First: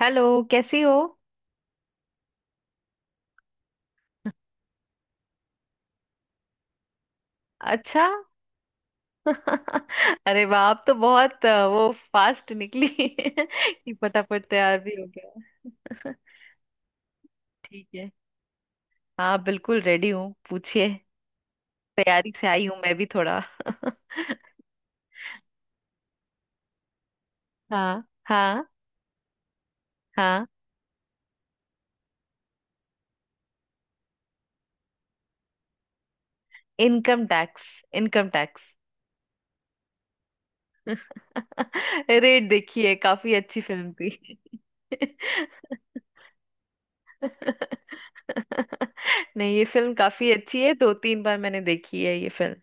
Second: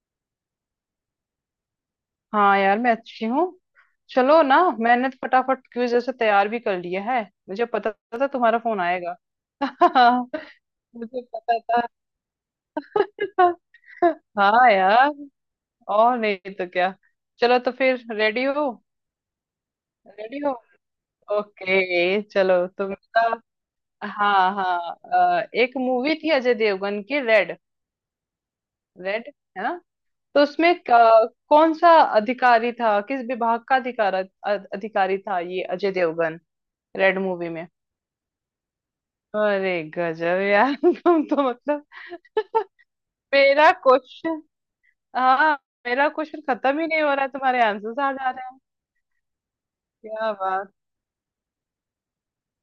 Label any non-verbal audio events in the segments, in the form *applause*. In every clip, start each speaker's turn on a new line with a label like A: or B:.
A: Hello. कैसी हो?
B: हाँ यार मैं अच्छी हूँ। चलो ना, मैंने तो फटाफट क्विज जैसे तैयार भी कर लिया है। मुझे पता
A: अच्छा।
B: था तुम्हारा फोन आएगा।
A: *laughs*
B: *laughs*
A: अरे वाह, आप तो
B: मुझे
A: बहुत
B: पता
A: वो फास्ट निकली। *laughs*
B: था।
A: कि
B: *laughs*
A: फटाफट
B: हाँ
A: तैयार भी हो
B: यार,
A: गया।
B: और
A: *laughs*
B: नहीं तो क्या। चलो, तो
A: ठीक
B: फिर
A: है।
B: रेडी हो?
A: हाँ बिल्कुल रेडी हूँ,
B: रेडी हो?
A: पूछिए।
B: ओके,
A: तैयारी से
B: चलो
A: आई हूँ
B: तुम।
A: मैं भी थोड़ा। *laughs*
B: हाँ हाँ। एक मूवी थी अजय देवगन की, रेड।
A: हाँ हाँ।
B: रेड, है ना? तो
A: हाँ
B: उसमें कौन सा अधिकारी था, किस विभाग का अधिकारी था ये Ajay Devgn, Raid
A: income
B: movie
A: tax.
B: में?
A: Income tax.
B: अरे गजब यार। *laughs* तुम तो मतलब
A: *laughs* रेट देखिए, काफी अच्छी
B: मेरा
A: फिल्म थी।
B: क्वेश्चन, हाँ,
A: *laughs*
B: मेरा क्वेश्चन खत्म ही नहीं हो रहा है, तुम्हारे आंसर्स आ जा रहे हैं।
A: नहीं, ये फिल्म काफी
B: क्या
A: अच्छी है।
B: बात।
A: दो तीन बार मैंने देखी है ये फिल्म।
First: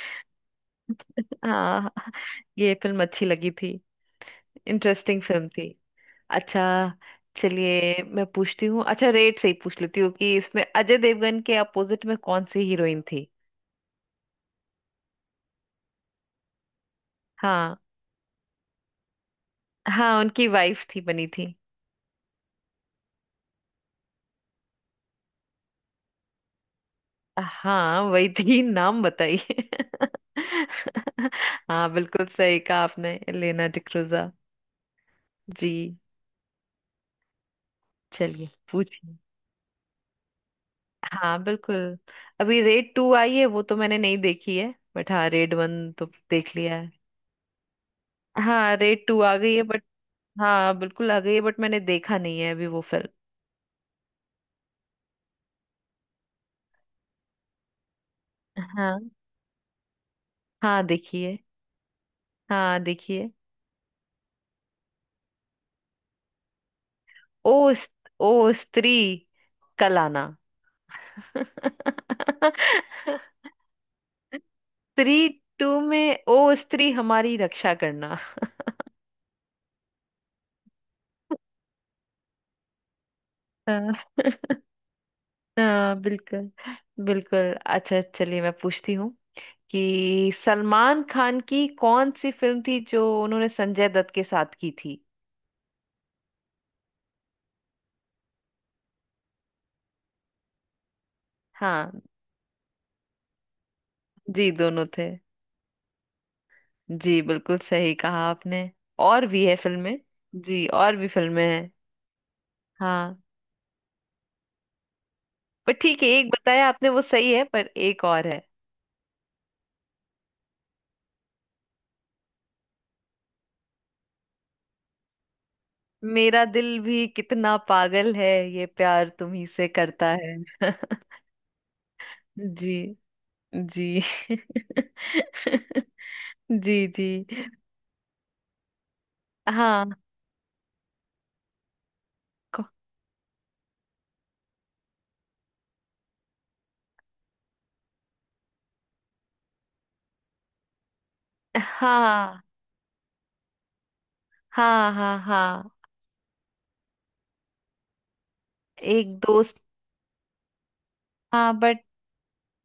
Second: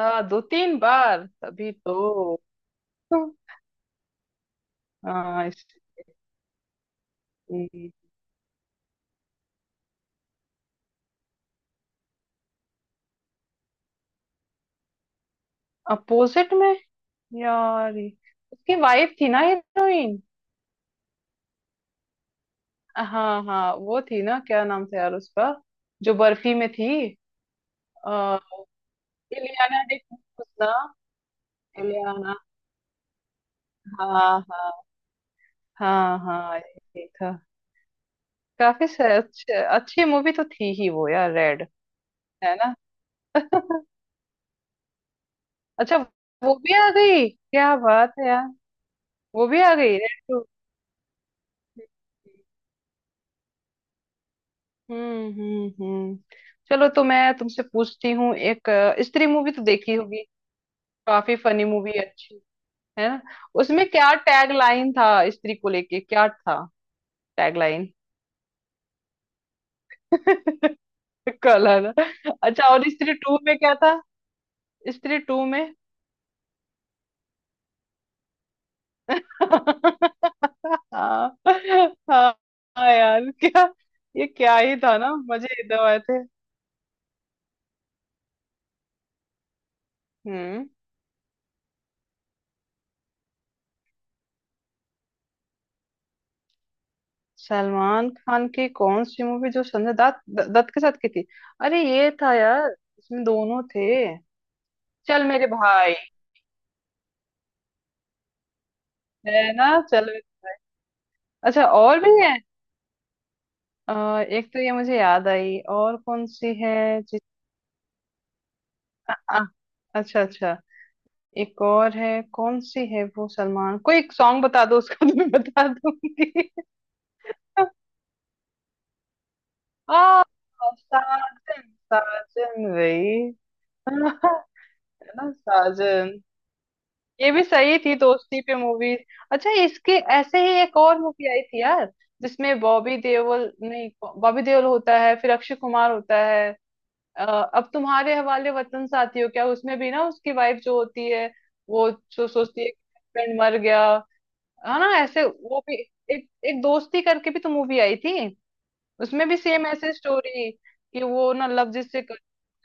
B: हाँ, दो तीन बार तभी
A: हाँ
B: तो।
A: ये फिल्म अच्छी लगी थी। इंटरेस्टिंग
B: हाँ
A: फिल्म
B: इस,
A: थी। अच्छा। चलिए मैं पूछती हूँ। अच्छा, रेट से ही पूछ लेती हूँ कि इसमें अजय देवगन के अपोजिट में कौन सी हीरोइन थी?
B: अपोजिट में?
A: हाँ
B: यार ये- उसकी वाइफ थी ना
A: हाँ,
B: हीरोइन।
A: उनकी वाइफ थी, बनी थी।
B: हाँ हाँ, वो थी ना, क्या नाम था यार उसका, जो बर्फी में थी?
A: हाँ
B: आ,
A: वही थी, नाम बताइए।
B: इलियाना
A: *laughs*
B: डिसूजा।
A: हाँ बिल्कुल
B: इलियाना,
A: सही कहा आपने, एलेना डिक्रूजा।
B: हाँ हाँ।
A: जी,
B: हाँ हाँ, ये था।
A: चलिए
B: काफी
A: पूछिए।
B: अच्छी मूवी तो थी ही वो यार,
A: हाँ
B: रेड।
A: बिल्कुल।
B: है
A: अभी
B: ना?
A: रेड टू आई है, वो तो मैंने नहीं देखी है, बट हाँ रेड वन
B: अच्छा,
A: तो देख
B: वो भी
A: लिया
B: आ
A: है।
B: गई, क्या बात है यार।
A: हाँ रेड टू आ
B: वो
A: गई
B: भी
A: है
B: आ
A: बट।
B: गई, रेड टू।
A: हाँ बिल्कुल आ गई है, बट मैंने देखा नहीं है अभी वो फिल्म।
B: हम्म, हम्म, हम्म। चलो, तो मैं तुमसे पूछती हूँ, एक
A: हाँ
B: स्त्री मूवी तो देखी होगी।
A: हाँ
B: काफी
A: देखिए।
B: फनी मूवी, अच्छी।
A: हाँ
B: है ना?
A: देखिए।
B: उसमें क्या टैग लाइन था, स्त्री को लेके क्या था,
A: ओ
B: टैग
A: स-
B: लाइन?
A: ओ स्त्री कल आना।
B: *laughs* कल, है ना?
A: *laughs*
B: अच्छा, और स्त्री टू में क्या था? स्त्री
A: स्त्री
B: टू में?
A: टू में ओ स्त्री हमारी रक्षा करना।
B: *laughs* हाँ। *laughs* हाँ, हाँ यार क्या,
A: हाँ
B: ये
A: *laughs*
B: क्या ही था ना, मजे एकदम
A: हाँ,
B: आए थे।
A: बिल्कुल बिल्कुल। अच्छा, चलिए मैं पूछती हूँ कि
B: हम्म।
A: सलमान खान की कौन सी फिल्म थी जो उन्होंने संजय दत्त के साथ की थी?
B: सलमान खान की कौन सी मूवी, जो संजय दत्त के साथ की थी? अरे
A: हाँ,
B: ये था यार, इसमें दोनों थे।
A: जी दोनों थे।
B: चल मेरे भाई,
A: जी बिल्कुल सही कहा आपने। और
B: है
A: भी है
B: ना।
A: फिल्में।
B: चल मेरे-
A: जी और भी फिल्में
B: अच्छा,
A: हैं।
B: और भी है?
A: हाँ
B: अ, एक तो ये मुझे याद आई,
A: पर
B: और
A: ठीक है,
B: कौन
A: एक
B: सी
A: बताया
B: है
A: आपने वो
B: जिस,
A: सही है, पर एक और है।
B: आ, अच्छा अच्छा, एक और है? कौन सी है वो? सलमान कोई एक सॉन्ग बता दो, उसका तो मैं बता दूंगी।
A: मेरा दिल भी कितना पागल है, ये प्यार तुम ही से करता
B: Aa,
A: है। *laughs*
B: साजन, साजन
A: जी
B: वही। *laughs*
A: जी।
B: है ना,
A: *laughs*
B: साजन।
A: जी जी।
B: ये भी सही थी, दोस्ती पे मूवी। अच्छा, इसके
A: हाँ
B: ऐसे ही एक और मूवी आई थी यार, जिसमें
A: को-
B: बॉबी देओल नहीं, बॉबी देओल होता है, फिर अक्षय कुमार होता है, अ, अब तुम्हारे हवाले वतन साथी हो क्या? उसमें भी ना, उसकी वाइफ जो होती है, वो जो
A: हाँ
B: सोचती है हस्बैंड मर गया, है ना,
A: हाँ हाँ।
B: ऐसे वो
A: हाँ
B: भी एक एक दोस्ती करके भी तो मूवी आई थी।
A: एक
B: उसमें भी
A: दोस्त।
B: सेम ऐसे स्टोरी, कि वो ना
A: हाँ
B: लव
A: बट।
B: जिससे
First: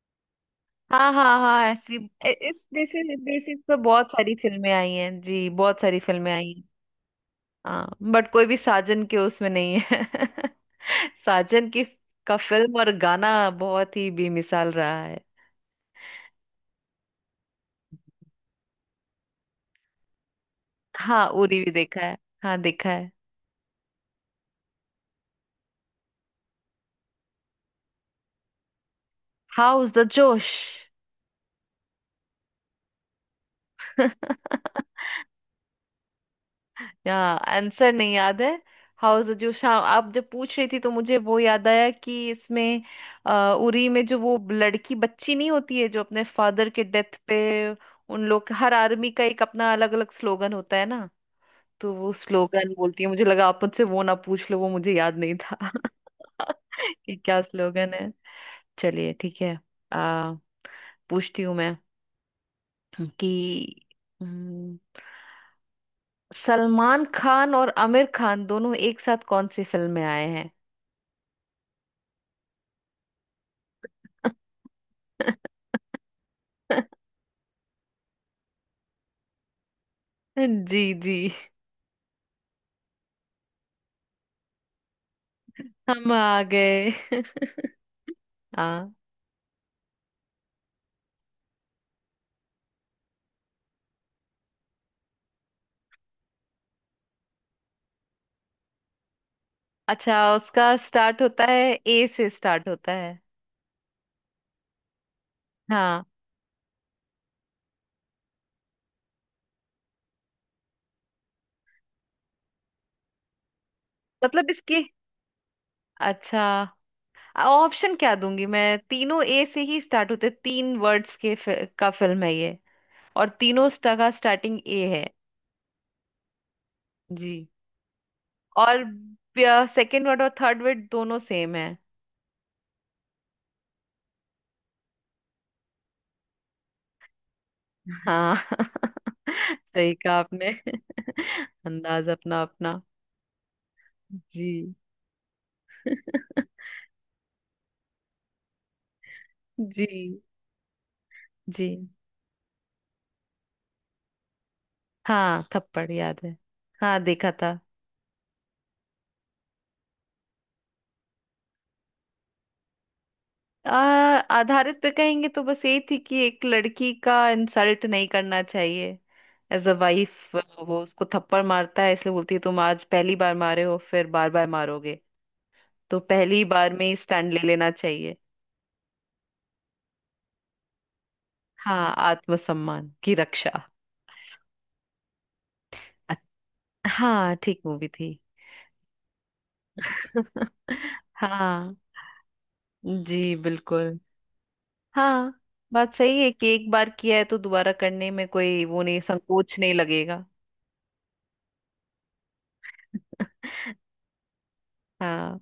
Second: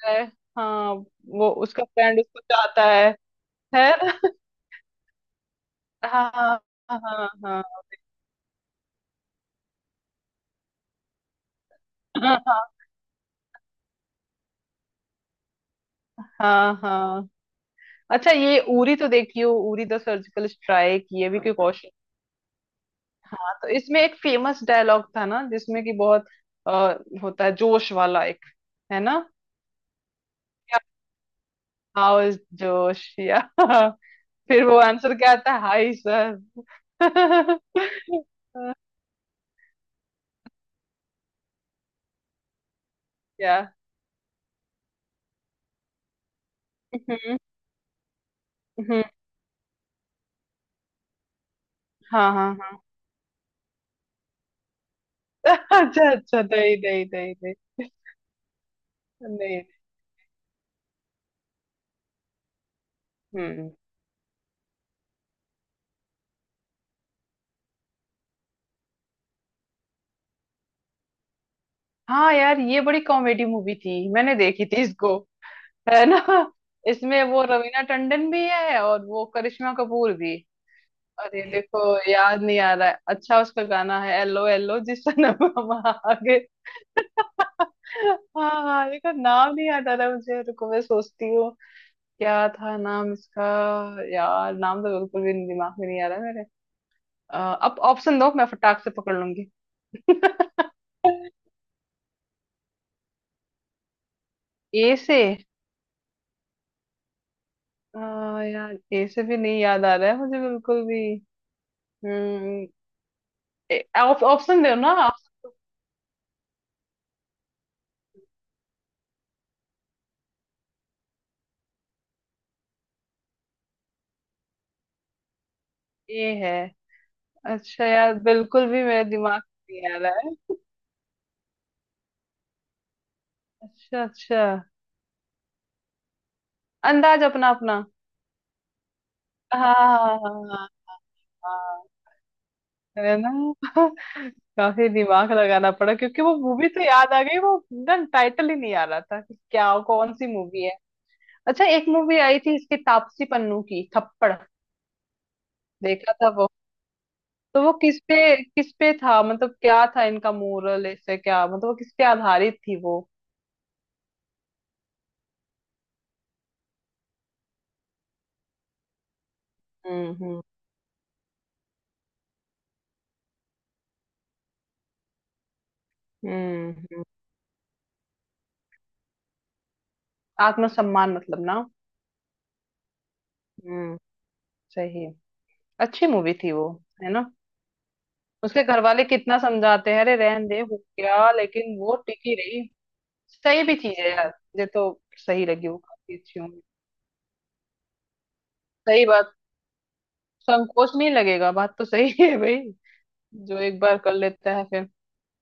B: है। हाँ।
A: हाँ हाँ
B: वो
A: हाँ,
B: उसका
A: ऐसी
B: फ्रेंड उसको
A: इस
B: चाहता है
A: बेसिस बेसिस पे
B: है
A: बहुत
B: ना?
A: सारी फिल्में आई हैं जी, बहुत सारी फिल्में
B: हाँ
A: आई हैं।
B: हाँ। हाँ
A: हाँ बट कोई भी साजन के उसमें नहीं है। *laughs* साजन की का
B: हाँ।
A: फिल्म और गाना बहुत ही बेमिसाल रहा है।
B: हाँ हाँ हाँ। अच्छा, ये उरी तो देखी हो, उरी द सर्जिकल स्ट्राइक?
A: हाँ
B: ये भी कोई
A: उरी भी
B: क्वेश्चन
A: देखा है। हाँ देखा है।
B: था। तो इसमें एक फेमस डायलॉग था ना, जिसमें कि बहुत अ, होता है, जोश वाला एक। है ना?
A: How's the josh.
B: How is josh, या। *laughs* फिर वो
A: *laughs*
B: आंसर क्या आता है, हाई सर?
A: यहाँ
B: क्या?
A: आंसर नहीं याद है। हाउस द जोश, हाँ। आप जब पूछ रही थी तो मुझे वो याद आया कि इसमें
B: *laughs*
A: उरी में जो वो लड़की बच्ची नहीं होती है जो अपने फादर के डेथ
B: हम्म।
A: पे, उन लोग हर
B: हम्म।
A: आर्मी का एक अपना अलग अलग स्लोगन होता है ना, तो वो
B: हाँ हाँ
A: स्लोगन
B: हाँ।
A: बोलती है। मुझे लगा आप मुझसे वो ना पूछ लो, वो मुझे याद नहीं था
B: *laughs* अच्छा अच्छा,
A: *laughs*
B: नहीं नहीं
A: कि
B: नहीं
A: क्या
B: नहीं।
A: स्लोगन है। चलिए ठीक है।
B: नहीं,
A: आ, पूछती हूँ मैं कि
B: हम्म।
A: हम्म, सलमान खान और आमिर खान दोनों एक साथ कौन सी फिल्म में आए हैं?
B: हाँ यार, ये बड़ी कॉमेडी मूवी थी, मैंने देखी थी इसको, है ना? इसमें वो रवीना टंडन भी है, और वो करिश्मा कपूर भी।
A: *laughs* जी जी,
B: अरे देखो, याद नहीं आ रहा है। अच्छा, उसका गाना है, एलो एलो जिस नाम हम
A: हम
B: आगे।
A: आ गए। *laughs*
B: हाँ हाँ,
A: हाँ।
B: देखो, नाम नहीं याद आ रहा मुझे, रुको, मैं सोचती हूँ। क्या था नाम इसका? यार नाम तो बिल्कुल भी दिमाग में नहीं आ रहा है मेरे। अ, अब ऑप्शन दो, मैं फटाक से पकड़ लूंगी।
A: अच्छा, उसका स्टार्ट होता है, ए से स्टार्ट होता है।
B: ए से?
A: हाँ,
B: यार ए से भी नहीं याद आ रहा है मुझे, बिल्कुल भी। हम्म।
A: मतलब
B: ऑप्शन दो
A: इसकी।
B: ना, ऑप्शन।
A: अच्छा, ऑप्शन क्या दूंगी मैं? तीनों ए से ही स्टार्ट होते, तीन वर्ड्स के का फिल्म है ये। और तीनों का स्टार्टिंग ए है।
B: ये है?
A: जी।
B: अच्छा यार, बिल्कुल
A: और
B: भी मेरे दिमाग में नहीं आ
A: सेकंड
B: रहा
A: वर्ड और
B: है।
A: थर्ड वर्ड दोनों सेम है।
B: अच्छा अच्छा, अंदाज अपना अपना।
A: हाँ। *laughs*
B: हाँ
A: सही कहा
B: हाँ हाँ
A: आपने।
B: हाँ।
A: *laughs*
B: हाँ,
A: अंदाज अपना अपना।
B: हाँ, है ना। *laughs*
A: जी।
B: काफी दिमाग लगाना पड़ा, क्योंकि वो मूवी
A: *laughs*
B: तो याद आ गई, वो ना टाइटल ही नहीं आ रहा था कि क्या, कौन
A: जी
B: सी मूवी है। अच्छा,
A: जी।
B: एक मूवी आई थी इसकी तापसी पन्नू की, थप्पड़।
A: हाँ थप्पड़
B: देखा
A: याद
B: था
A: है।
B: वो।
A: हाँ देखा था।
B: तो वो किस पे, किस पे था, मतलब क्या था इनका मोरल, ऐसे क्या मतलब, वो किस पे आधारित थी वो?
A: आ, आधारित पे कहेंगे तो बस यही थी कि एक लड़की का इंसल्ट नहीं करना चाहिए, एज अ वाइफ।
B: हम्म।
A: वो उसको थप्पड़ मारता है, इसलिए बोलती है तुम आज पहली बार मारे हो फिर बार बार मारोगे, तो पहली बार में ही
B: हम्म।
A: स्टैंड ले लेना चाहिए।
B: आत्मसम्मान मतलब ना।
A: हाँ आत्मसम्मान की रक्षा।
B: हम्म। सही है। अच्छी
A: अ-
B: मूवी थी वो, है ना।
A: हाँ ठीक मूवी थी।
B: उसके घर वाले कितना समझाते हैं, अरे रहन दे, हो
A: *laughs*
B: गया,
A: हाँ।
B: लेकिन वो टिकी रही।
A: जी
B: सही भी
A: बिल्कुल।
B: चीज है यार, मुझे तो
A: हाँ
B: सही लगी वो,
A: बात
B: काफी
A: सही है
B: अच्छी
A: कि
B: मूवी।
A: एक बार किया है तो दोबारा करने में कोई वो नहीं,
B: सही बात।
A: संकोच नहीं लगेगा।
B: संकोच नहीं लगेगा, बात तो सही है भाई, जो एक बार कर लेता है फिर।
A: हाँ।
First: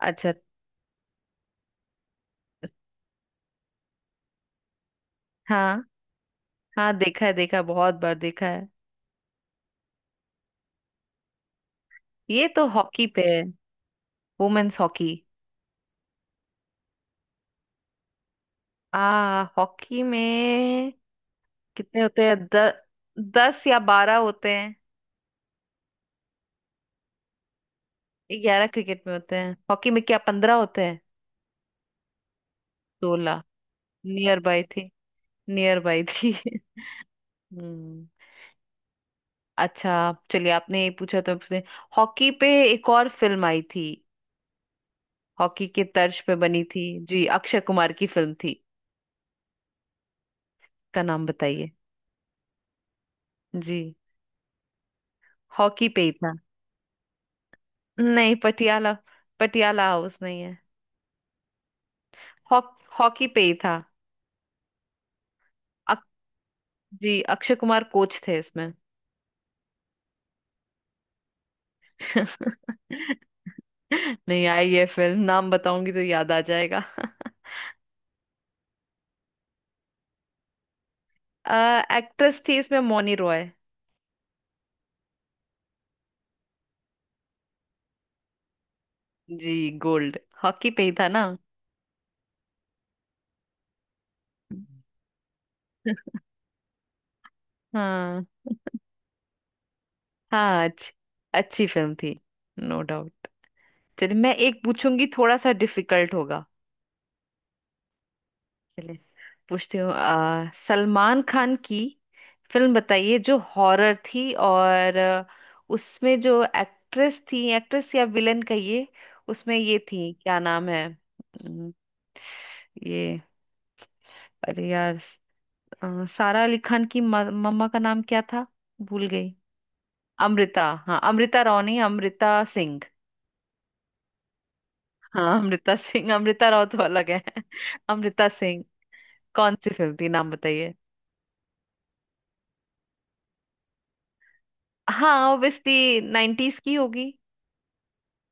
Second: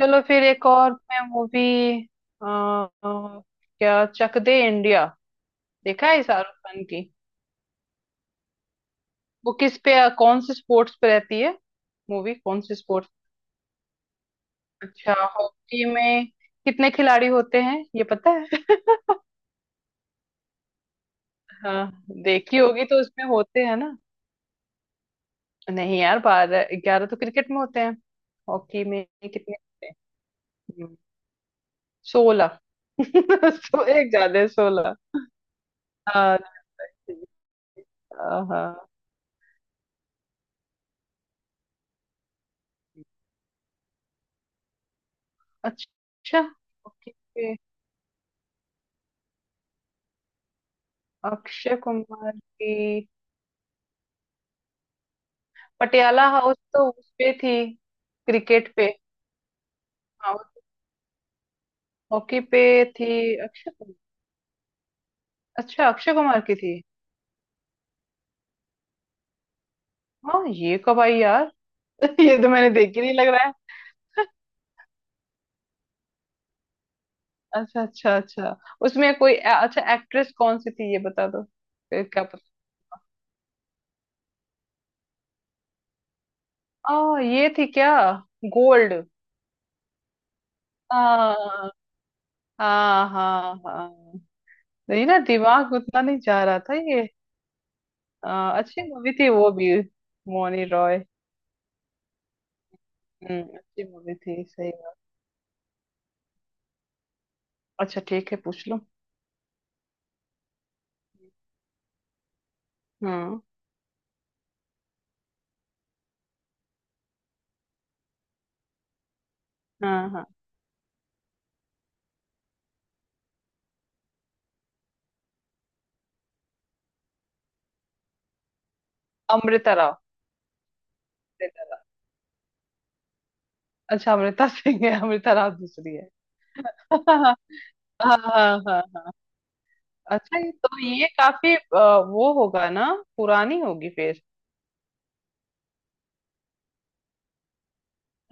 B: चलो
A: अच्छा।
B: फिर, एक और मैं मूवी, क्या चक दे इंडिया
A: हाँ
B: देखा है शाहरुख खान
A: हाँ
B: की?
A: देखा है, देखा है, बहुत बार देखा है।
B: वो किस पे, कौन से स्पोर्ट्स पे रहती है मूवी,
A: ये
B: कौन
A: तो
B: से
A: हॉकी
B: स्पोर्ट्स?
A: पे है, वुमेन्स हॉकी।
B: अच्छा, हॉकी में कितने खिलाड़ी होते हैं ये पता है?
A: आ हॉकी में कितने
B: हाँ
A: होते हैं?
B: देखी होगी तो उसमें होते
A: 10
B: हैं
A: या
B: ना।
A: 12 होते हैं।
B: नहीं यार, 12, 11 तो क्रिकेट में होते हैं,
A: 11
B: हॉकी
A: क्रिकेट
B: में
A: में होते हैं,
B: कितने होते
A: हॉकी
B: हैं?
A: में क्या 15 होते
B: हम्म,
A: हैं?
B: 16।
A: 16।
B: *laughs* सो, एक ज्यादा
A: नियर
B: है,
A: बाई थी,
B: 16।
A: नियर बाई थी।
B: हाँ,
A: *laughs*
B: ठीक है।
A: हम्म।
B: हाँ।
A: अच्छा, चलिए आपने ये पूछा तो पूछते, हॉकी पे एक और फिल्म आई थी, हॉकी के तर्ज पे
B: अच्छा,
A: बनी थी।
B: ओके।
A: जी अक्षय कुमार की फिल्म थी, का नाम बताइए।
B: अक्षय कुमार की?
A: जी हॉकी पे ही
B: पटियाला
A: था।
B: हाउस तो उस पे थी,
A: नहीं
B: क्रिकेट
A: पटियाला,
B: पे।
A: पटियाला हाउस नहीं
B: हाँ,
A: है।
B: हॉकी पे
A: हॉक
B: थी?
A: हॉकी पे ही
B: अक्षय
A: था।
B: कुमार? अच्छा,
A: अक,
B: अक्षय कुमार की थी।
A: जी अक्षय कुमार कोच थे इसमें।
B: हाँ, ये कब आई यार? *laughs* ये तो मैंने देखी नहीं
A: *laughs*
B: लग रहा है।
A: नहीं आई ये फिल्म, नाम बताऊंगी तो याद आ जाएगा।
B: अच्छा अच्छा अच्छा, उसमें कोई अच्छा एक्ट्रेस कौन सी थी, ये बता दो?
A: *laughs*
B: फिर क्या
A: एक्ट्रेस
B: पता।
A: थी इसमें मौनी रॉय।
B: ये थी क्या, गोल्ड?
A: जी, गोल्ड। हॉकी पे ही था ना?
B: हाँ, हाँ हाँ। हाँ, नहीं
A: *laughs*
B: ना, दिमाग उतना नहीं जा रहा था ये।
A: हाँ
B: अच्छी मूवी थी वो भी,
A: हाँ।
B: मौनी
A: अच्छी,
B: रॉय।
A: अच्छी फिल्म थी, नो डाउट।
B: हम्म, अच्छी
A: चलिए
B: मूवी
A: मैं
B: थी,
A: एक
B: सही बात।
A: पूछूंगी, थोड़ा सा डिफिकल्ट होगा।
B: अच्छा, ठीक है, पूछ लो।
A: चलिए पूछती हूँ। सलमान खान की फिल्म बताइए जो
B: हम्म।
A: हॉरर थी, और उसमें जो एक्ट्रेस थी, एक्ट्रेस या विलन कहिए, उसमें ये
B: हाँ
A: थी,
B: हाँ।
A: क्या नाम है? अम, ये अरे यार, सारा अली खान की मम्मा का नाम क्या था? भूल गई।
B: अमृता राव।
A: अमृता, हाँ अमृता राव नहीं, अमृता सिंह।
B: अच्छा, अमृता सिंह है, अमृता
A: हाँ
B: राव
A: अमृता
B: दूसरी है।
A: सिंह, अमृता राव तो
B: *laughs*
A: अलग है।
B: हाँ
A: *laughs* अमृता
B: हाँ
A: सिंह,
B: हाँ।
A: कौन सी फिल्म थी नाम
B: अच्छा, ये
A: बताइए।
B: तो ये काफी वो होगा ना, पुरानी होगी फिर?
A: हाँ ऑब्वियसली 90s की होगी।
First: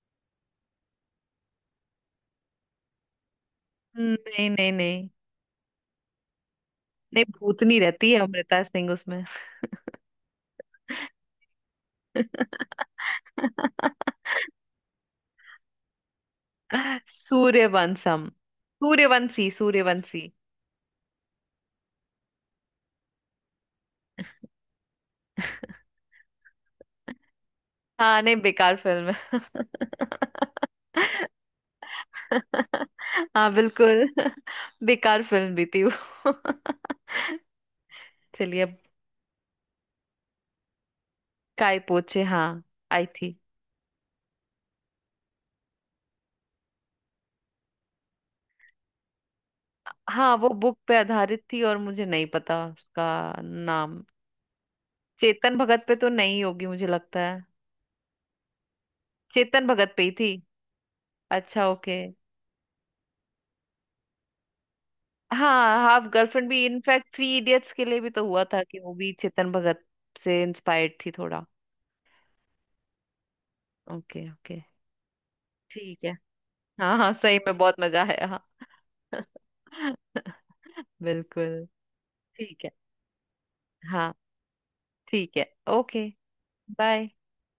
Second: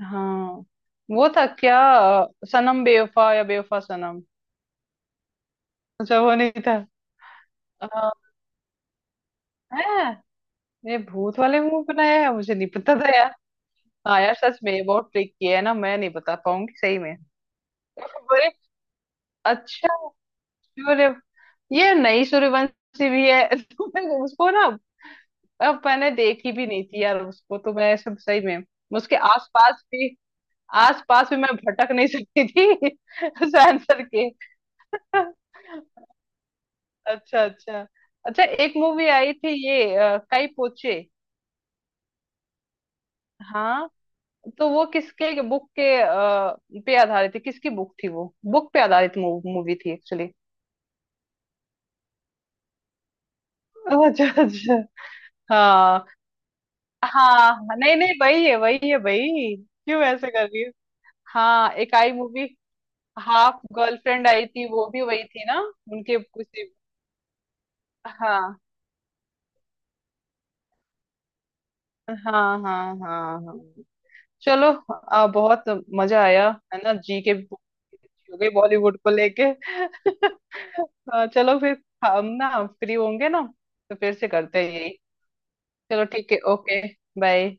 B: हाँ, वो था क्या, सनम बेवफा या बेवफा सनम?
A: नहीं नहीं नहीं।
B: अच्छा, वो नहीं था।
A: नहीं, भूतनी रहती
B: आ,
A: है अमृता सिंह उसमें।
B: है, ये भूत वाले मुंह बनाया है, मुझे नहीं पता
A: *laughs*
B: था यार। हाँ यार सच में, ये बहुत ट्रिक किया है ना, मैं नहीं बता पाऊंगी सही में।
A: सूर्यवंशम।
B: बड़े,
A: सूर्यवंशी
B: अच्छा,
A: सूर्यवंशी।
B: सूर्य, ये नई सूर्यवंशी भी है, *laughs* तो मैं उसको ना, अब मैंने देखी भी नहीं थी यार उसको, तो मैं सब
A: हाँ नहीं,
B: सही में
A: बेकार फिल्म
B: उसके
A: है।
B: आसपास भी, आस पास में
A: *laughs*
B: मैं भटक नहीं सकती थी। *laughs*
A: हाँ
B: उस आंसर
A: बिल्कुल।
B: के।
A: *laughs* बेकार फिल्म भी थी वो। *laughs*
B: अच्छा अच्छा। अच्छा,
A: चलिए अब।
B: एक मूवी आई थी, ये काई पोचे।
A: काय पोछे, हाँ, आई थी।
B: हाँ। तो वो किसके बुक के पे आधारित थी, किसकी बुक थी, वो बुक पे आधारित मूवी थी एक्चुअली।
A: हाँ वो बुक पे आधारित थी और मुझे नहीं पता उसका नाम।
B: अच्छा अच्छा।
A: चेतन भगत पे
B: हाँ
A: तो नहीं होगी मुझे लगता है।
B: हाँ, नहीं नहीं, वही है वही है भाई,
A: चेतन भगत पे
B: क्यों
A: ही थी।
B: ऐसे कर रही हो?
A: अच्छा,
B: हाँ, एक
A: ओके।
B: आई मूवी, हाफ गर्लफ्रेंड आई थी, वो भी वही थी ना?
A: हाँ, हाफ
B: उनके कुछ,
A: गर्लफ्रेंड भी, इनफैक्ट थ्री इडियट्स के लिए भी तो हुआ
B: हाँ
A: था कि वो भी चेतन भगत से इंस्पायर्ड थी थोड़ा।
B: हाँ हाँ हाँ। हाँ,
A: ओके ओके।
B: चलो। बहुत
A: ठीक है।
B: मजा आया, है ना,
A: हाँ हाँ,
B: जी के
A: सही में
B: हो
A: बहुत मजा आया,
B: गई
A: हाँ।
B: बॉलीवुड को लेके।
A: *laughs*
B: *laughs* चलो
A: बिल्कुल।
B: फिर, हम ना
A: ठीक है।
B: फ्री होंगे ना तो
A: हाँ
B: फिर से करते हैं यही।
A: ठीक है।
B: चलो
A: ओके।
B: ठीक है, ओके।
A: बाय।
B: बाय।